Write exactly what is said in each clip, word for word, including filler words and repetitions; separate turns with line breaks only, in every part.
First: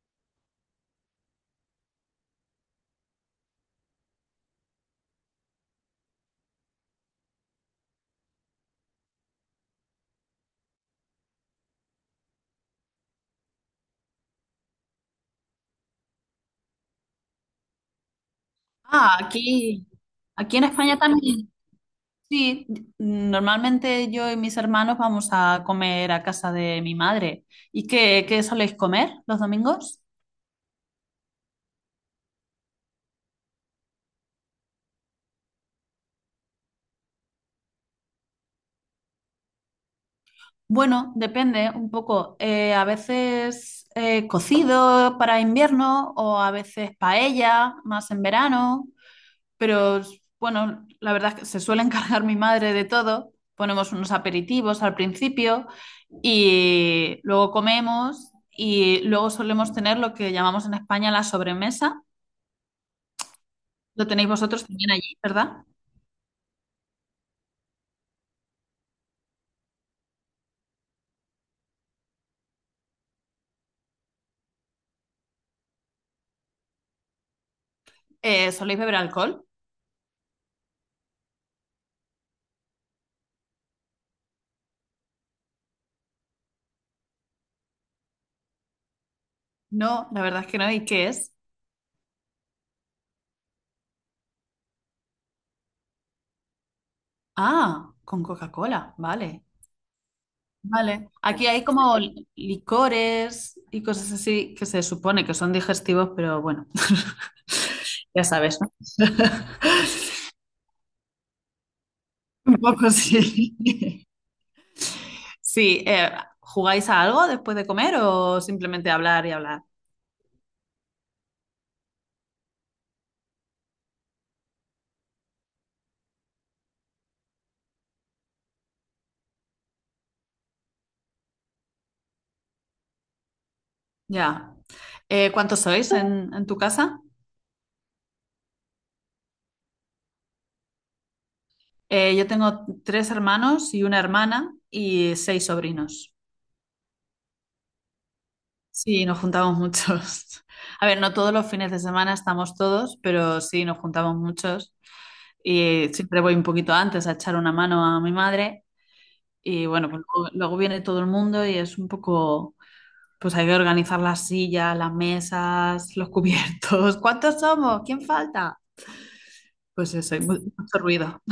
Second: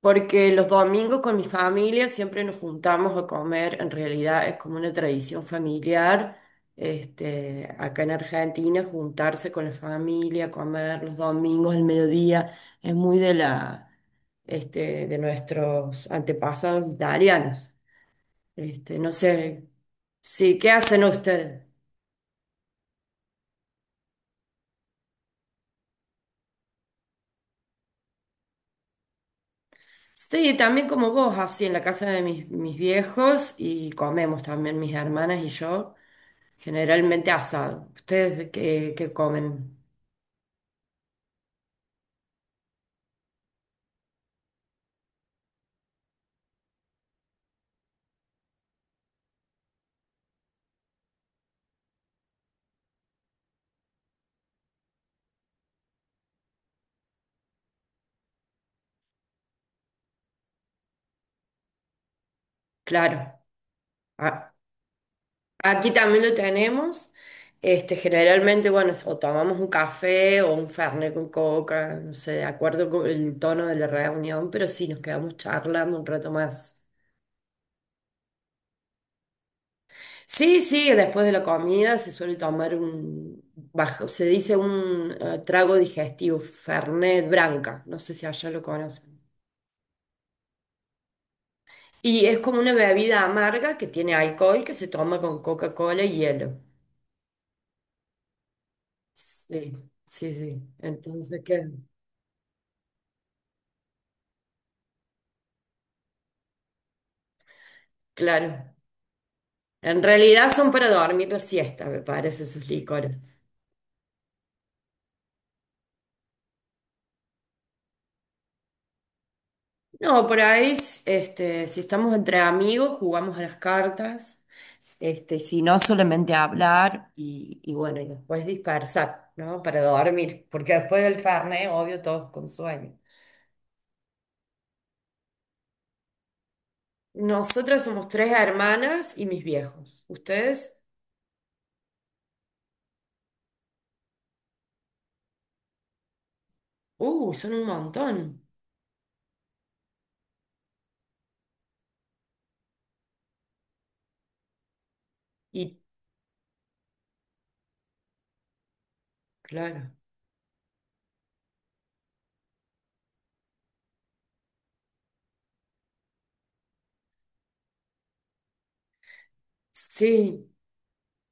Porque los domingos con mi familia siempre nos juntamos a comer, en realidad es como una tradición familiar, este, acá en Argentina, juntarse con la familia, comer los domingos al mediodía, es muy de la, este, de nuestros antepasados italianos. Este, no
Ah,
sé,
aquí. Aquí
sí,
en
¿qué
España
hacen
también.
ustedes?
Sí, normalmente yo y mis hermanos vamos a comer a casa de mi madre. ¿Y qué, qué soléis comer los domingos?
Estoy también como vos, así en la casa de mis, mis viejos y comemos también mis hermanas y yo. Generalmente asado. ¿Ustedes qué, qué comen?
Bueno, depende un poco. Eh, a veces eh, cocido para invierno o a veces paella, más en verano. Pero bueno, la verdad es que se suele encargar mi madre de todo. Ponemos unos aperitivos al principio. Y luego comemos y luego solemos tener lo que llamamos en España la sobremesa.
Claro.
Lo tenéis
A-
vosotros también allí, ¿verdad?
aquí también lo tenemos. Este, generalmente, bueno, o tomamos un café o un fernet con coca, no sé, de acuerdo con el tono de la reunión, pero sí, nos quedamos charlando un rato más.
Eh, ¿soléis beber alcohol?
Sí, sí, después de la comida se suele tomar un bajo, se dice un eh, trago digestivo, fernet branca. No sé si allá lo conocen.
No, la verdad es que no. ¿Y qué es?
Y es como una bebida amarga que tiene alcohol que se toma con Coca-Cola y hielo.
Ah, con Coca-Cola, vale.
Sí, sí, sí.
Vale.
Entonces,
Aquí hay
¿qué?
como li- licores y cosas así que se supone que son digestivos, pero bueno, ya sabes, ¿no?
Claro. En realidad son para dormir la siesta, me parece,
Un
sus
poco
licores.
sí. Sí, eh, ¿jugáis a algo después de comer o simplemente hablar y hablar?
No, por ahí, este, si estamos entre amigos, jugamos a las cartas. Este, si no, solamente hablar y, y bueno, y después dispersar, ¿no? Para dormir, porque después del Fernet, obvio, todos con sueño.
Ya. Eh, ¿cuántos sois en, en tu casa?
Nosotras somos tres hermanas y mis viejos. ¿Ustedes?
Eh, yo tengo tres hermanos y una hermana y seis sobrinos.
Uh, son un montón.
Sí, nos juntamos muchos. A ver, no todos los fines de semana estamos todos, pero sí, nos juntamos muchos.
Y
Y siempre voy un poquito antes a echar una mano a mi madre. Y bueno,
claro,
pues luego, luego viene todo el mundo y es un poco, pues hay que organizar las sillas, las mesas, los cubiertos. ¿Cuántos somos? ¿Quién falta? Pues eso, hay mu-
sí,
mucho ruido.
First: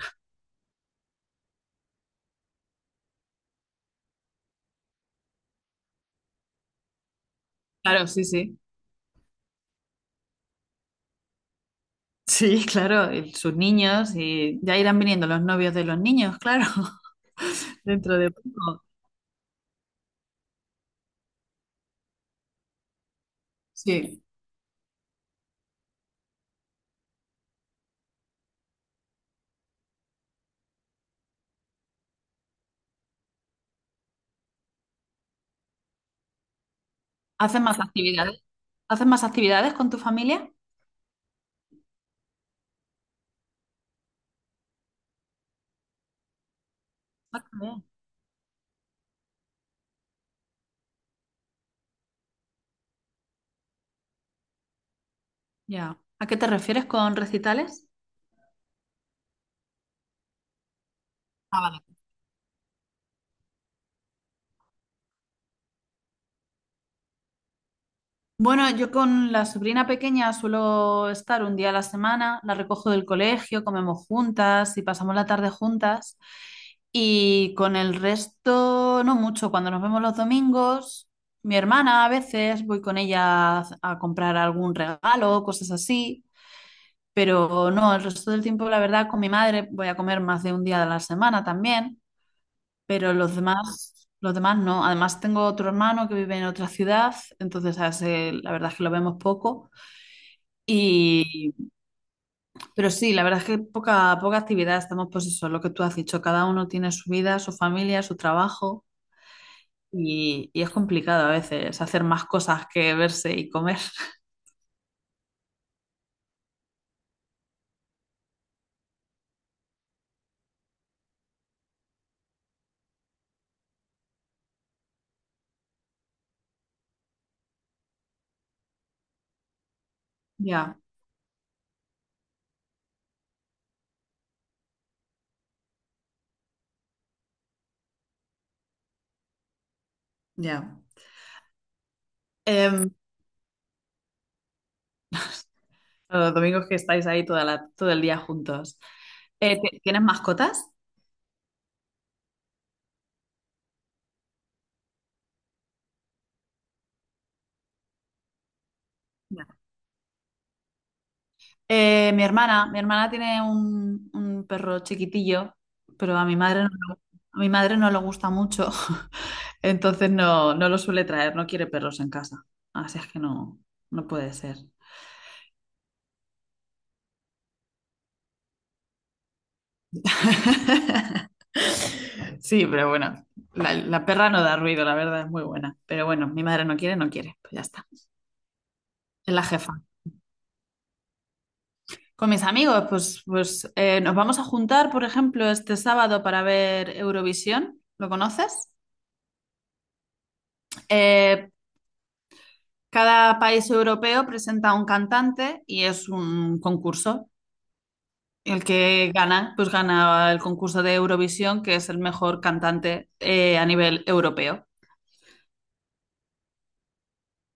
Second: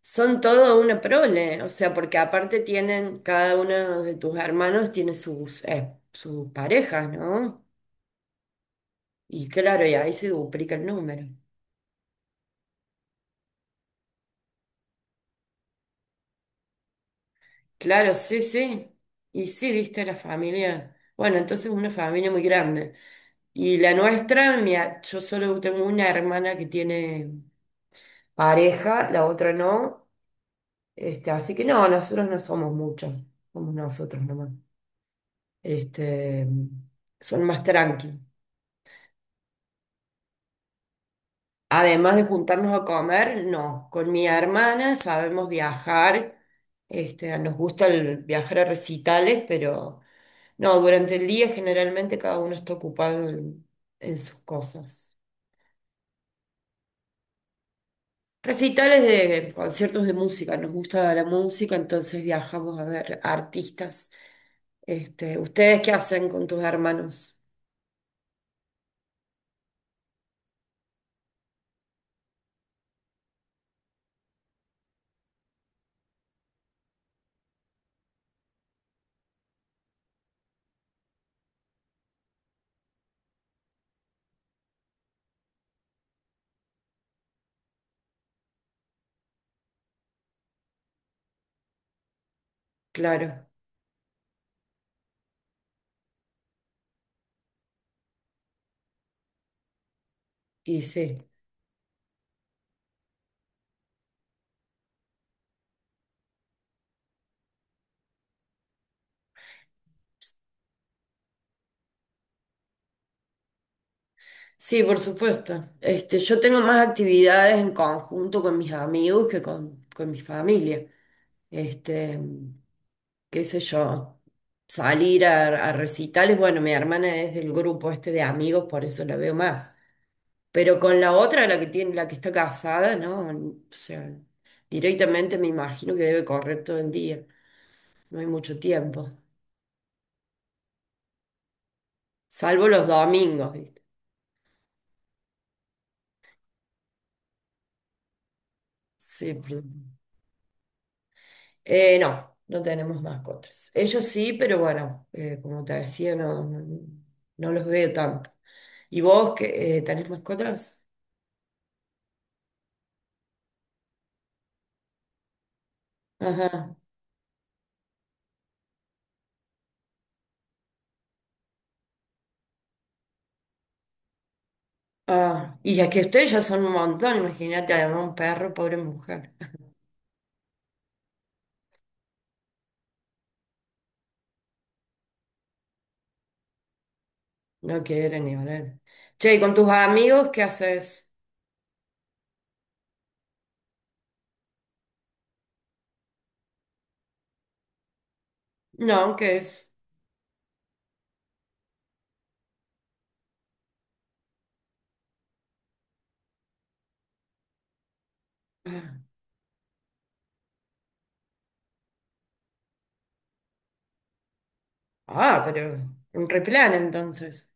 son todo una prole, o sea, porque aparte tienen, cada uno de tus hermanos tiene sus, eh, sus parejas, ¿no?
Claro, sí, sí.
Y claro, y ahí se duplica el número.
Sí, claro, y sus niños y ya irán viniendo los novios de los niños, claro,
Claro,
dentro de
sí,
poco.
sí. Y sí, viste la familia. Bueno, entonces una familia muy grande. Y la
Sí.
nuestra, mi a- yo solo tengo una hermana que tiene pareja, la otra no. Este, así que no, nosotros no somos muchos, somos nosotros nomás. Este, son más
¿Hacen más
tranqui.
actividades? ¿Hacen más actividades con tu familia?
Además de juntarnos a comer, no. Con mi hermana sabemos viajar. Este,
Ah,
nos
qué bien.
gusta el viajar a recitales, pero no, durante el día generalmente cada uno está ocupado en, en sus cosas.
Ya. ¿A qué te refieres con recitales?
Recitales de conciertos de música, nos gusta la
Ah,
música,
vale.
entonces viajamos a ver artistas. Este, ¿ustedes qué hacen con tus hermanos?
Bueno, yo con la sobrina pequeña suelo estar un día a la semana, la recojo del colegio, comemos juntas y pasamos la tarde juntas. Y con el resto, no mucho. Cuando nos vemos los domingos, mi hermana a veces voy con ella a a comprar algún regalo, cosas así. Pero no, el resto del tiempo, la verdad, con mi madre voy a comer más de un día a la semana también, pero los
Claro,
demás, los demás no. Además, tengo otro hermano que vive en otra ciudad, entonces a ese la verdad es que lo vemos poco.
y sí.
Y, pero sí, la verdad es que poca, poca actividad. Estamos, pues eso, lo que tú has dicho, cada uno tiene su vida, su familia, su trabajo. Y, y es complicado a veces hacer más cosas que verse y comer.
Sí, por supuesto. Este, yo tengo más actividades en conjunto con mis amigos que con, con mi familia. Este, qué sé yo, salir a, a recitales, bueno, mi hermana es del grupo este de amigos, por eso la veo más.
Ya,
Pero con la otra, la que tiene, la que está casada, ¿no? O sea, directamente me imagino que debe correr todo el día. No hay mucho tiempo.
ya.
Salvo los
Em,
domingos, ¿viste?
los domingos que estáis ahí toda la- todo el día juntos.
Sí,
Eh,
perdón.
¿Tienes mascotas?
Eh, no, no tenemos mascotas. Ellos sí, pero bueno, eh, como te decía, no, no, no los veo tanto. ¿Y vos que eh, tenés mascotas?
Eh, mi hermana, mi hermana tiene un, un perro chiquitillo, pero a mi madre no,
Ajá.
le- a mi madre no le gusta mucho, entonces no, no lo suele traer, no quiere perros en casa. Así es que no, no puede ser.
Ah, y ya que ustedes ya son un montón, imagínate, además un perro, pobre mujer.
Sí, pero bueno, la, la perra no da ruido, la verdad, es muy buena. Pero bueno, mi madre no quiere, no quiere, pues ya
No
está. Es
quiere ni hablar. Che, ¿y
la
con tus
jefa.
amigos qué haces?
Con mis amigos, pues, pues eh, nos vamos a juntar, por ejemplo, este sábado para ver Eurovisión. ¿Lo conoces?
No, ¿qué es?
Eh, Cada país europeo presenta un cantante y es un concurso. El que
Ah,
gana, pues gana el concurso de Eurovisión, que es el mejor cantante eh, a nivel europeo.
ah, pero un replan entonces.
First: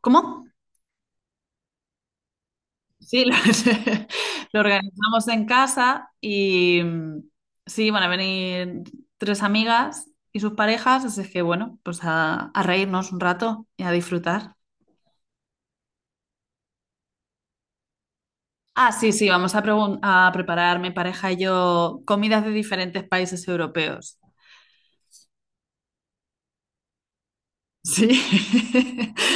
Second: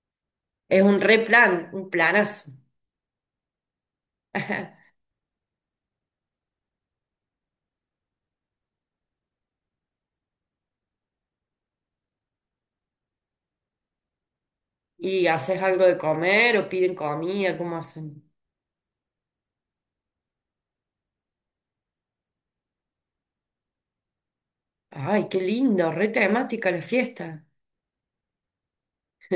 ¿Cómo?
Es un replan, un planazo.
Sí, lo, lo organizamos en casa y mm, sí, van a venir tres amigas y sus parejas, así es que bueno, pues a, a reírnos un rato y a disfrutar.
¿Y haces algo de comer o piden comida? ¿Cómo hacen?
Ah, sí, sí, vamos a, pregun- a preparar mi pareja y yo comidas de diferentes países europeos.
Ay, qué lindo, re temática la fiesta.
Sí,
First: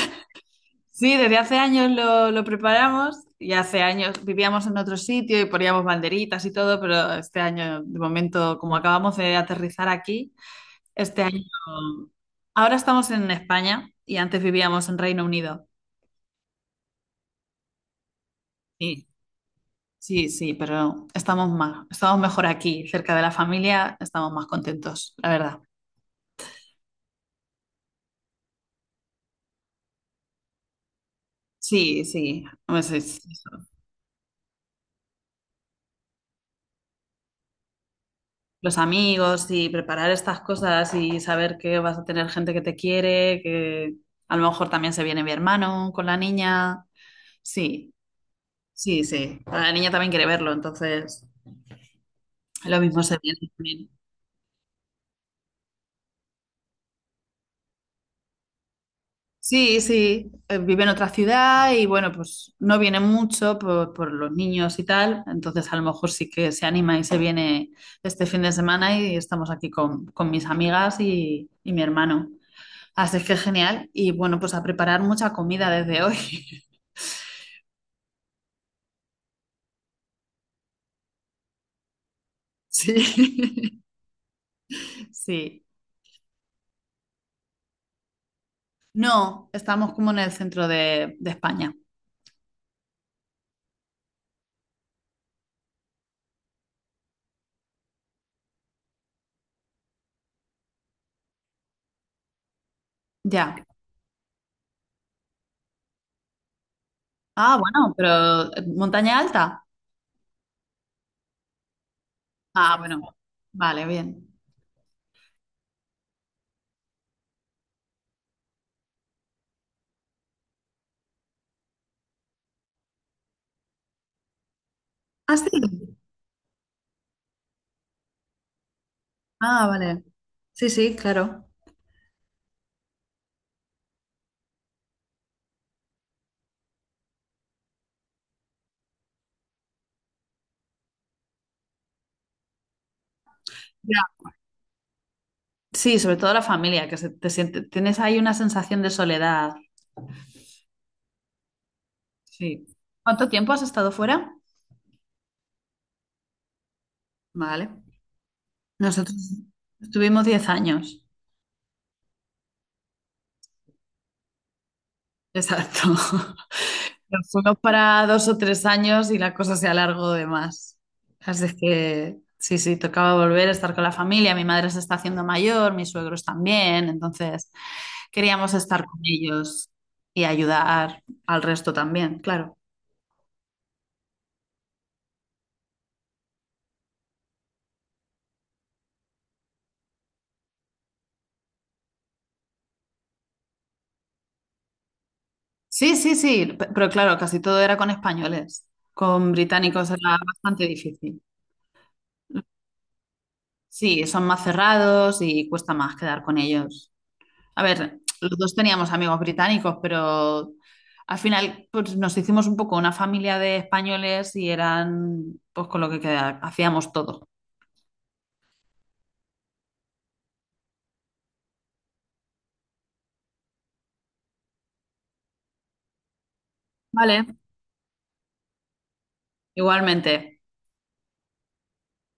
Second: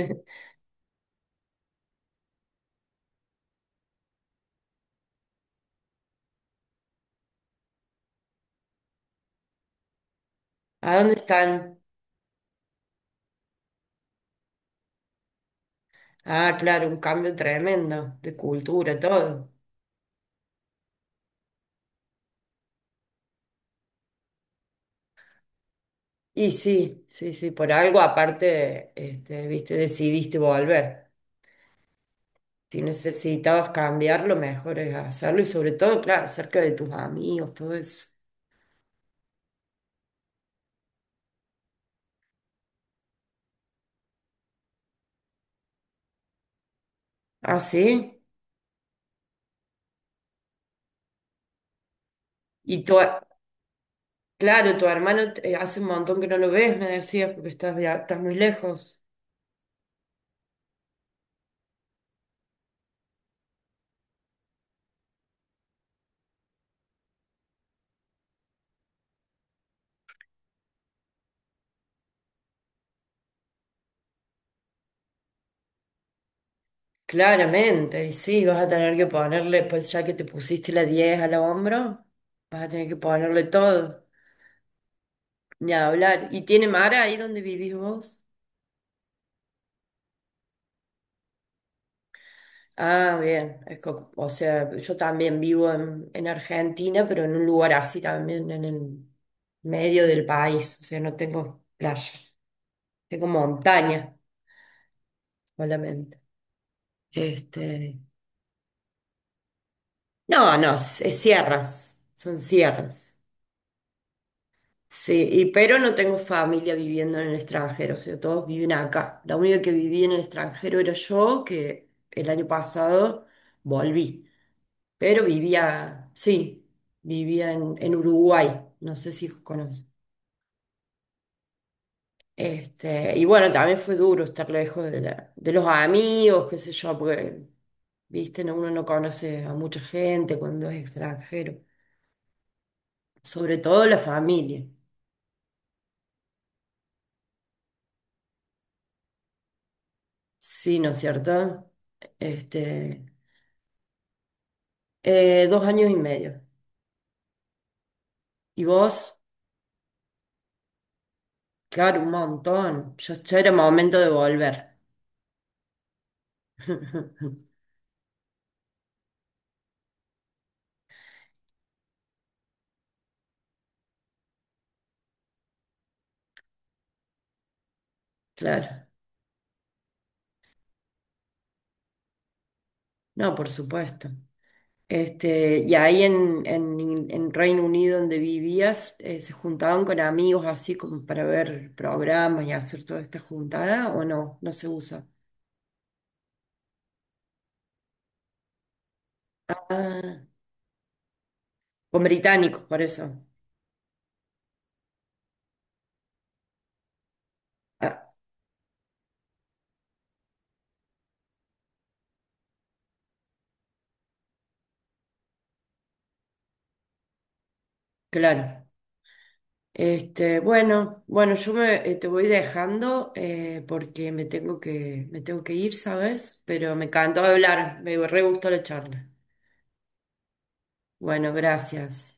sí, desde hace años lo, lo preparamos y hace años vivíamos en otro sitio y poníamos banderitas y todo, pero este año, de momento, como acabamos de aterrizar aquí,
¿A dónde
este año,
están?
ahora estamos en España y antes vivíamos en Reino Unido.
Ah, claro, un cambio tremendo de cultura,
Sí,
todo.
sí, sí, pero estamos más, estamos mejor aquí, cerca de la familia, estamos más contentos, la verdad.
Y sí, sí, sí, por algo aparte, este, viste, decidiste volver.
Sí, sí,
Si
pues es-
necesitabas cambiar, lo mejor es hacerlo y sobre todo, claro, cerca de tus amigos, todo eso.
los amigos y preparar estas cosas y saber que vas a tener gente que te quiere, que a lo mejor también se viene mi hermano con la niña.
Ah,
Sí,
sí.
sí, sí. La niña también quiere verlo, entonces lo
Y tu,
mismo se viene también.
claro, tu hermano eh, hace un montón que no lo ves, me decías, porque estás, via- estás muy lejos.
Sí, sí, eh, vive en otra ciudad y bueno, pues no viene mucho por, por los niños y tal, entonces a lo mejor sí que se anima y se viene este fin de semana y estamos aquí con, con mis amigas y, y mi hermano. Así es que genial. Y bueno, pues a preparar mucha comida desde hoy.
Claramente, y sí, vas a tener que ponerle, pues ya que te pusiste la diez al hombro, vas a tener
Sí,
que ponerle todo,
sí.
ni hablar. ¿Y tiene mar ahí donde vivís vos?
No, estamos como en el centro de, de España.
Ah, bien, es co- o sea, yo también vivo en, en Argentina, pero en un lugar así también, en el medio del país, o sea, no tengo playa, tengo
Ya.
montaña solamente.
Ah, bueno,
Este,
pero eh, montaña alta.
no, no, es es sierras, son
Ah, bueno.
sierras.
Vale, bien.
Sí, y pero no tengo familia viviendo en el extranjero, o sea, todos viven acá. La única que vivía en el extranjero era yo, que el año pasado volví, pero
Ah, sí.
vivía, sí, vivía en, en Uruguay, no sé si
Ah,
conoces.
vale. Sí, sí, claro.
Este, y bueno, también fue duro estar lejos de la- de los amigos, qué sé yo, porque, viste, no- uno no conoce a mucha gente cuando es extranjero, sobre todo la
Ya.
familia.
Sí, sobre todo la familia, que se- te siente, tienes ahí una sensación de soledad.
Sí, ¿no es cierto?
Sí.
Este,
¿Cuánto tiempo has estado fuera?
Eh, dos años y medio.
Vale.
¿Y vos?
Nosotros estuvimos diez años.
Claro, un montón. Yo ya era momento de volver.
Exacto. Nos fuimos para dos o tres años y la cosa se alargó de más. Así es que sí, sí, tocaba volver a estar con la familia. Mi madre se está haciendo mayor, mis suegros también. Entonces queríamos estar
Claro.
con ellos y ayudar al resto también, claro.
No, por supuesto. Este, y ahí en, en, en Reino Unido donde vivías, eh, ¿se juntaban con amigos así como para ver programas y hacer toda esta juntada o no? No se usa.
Sí, sí, sí, pe- pero claro, casi todo era con españoles. Con británicos era
Ah,
bastante difícil.
con británicos, por eso.
Sí, son más cerrados y cuesta más quedar con ellos. A ver,
Ah,
los dos teníamos amigos británicos, pero al final pues, nos hicimos un poco una familia de españoles y eran pues con lo que queda- hacíamos todo.
claro. Este, bueno, bueno, yo me, eh, te voy dejando eh, porque me tengo que, me tengo que ir, ¿sabes? Pero me encantó
Vale.
hablar, me re gustó la charla.
Igualmente.
Bueno, gracias.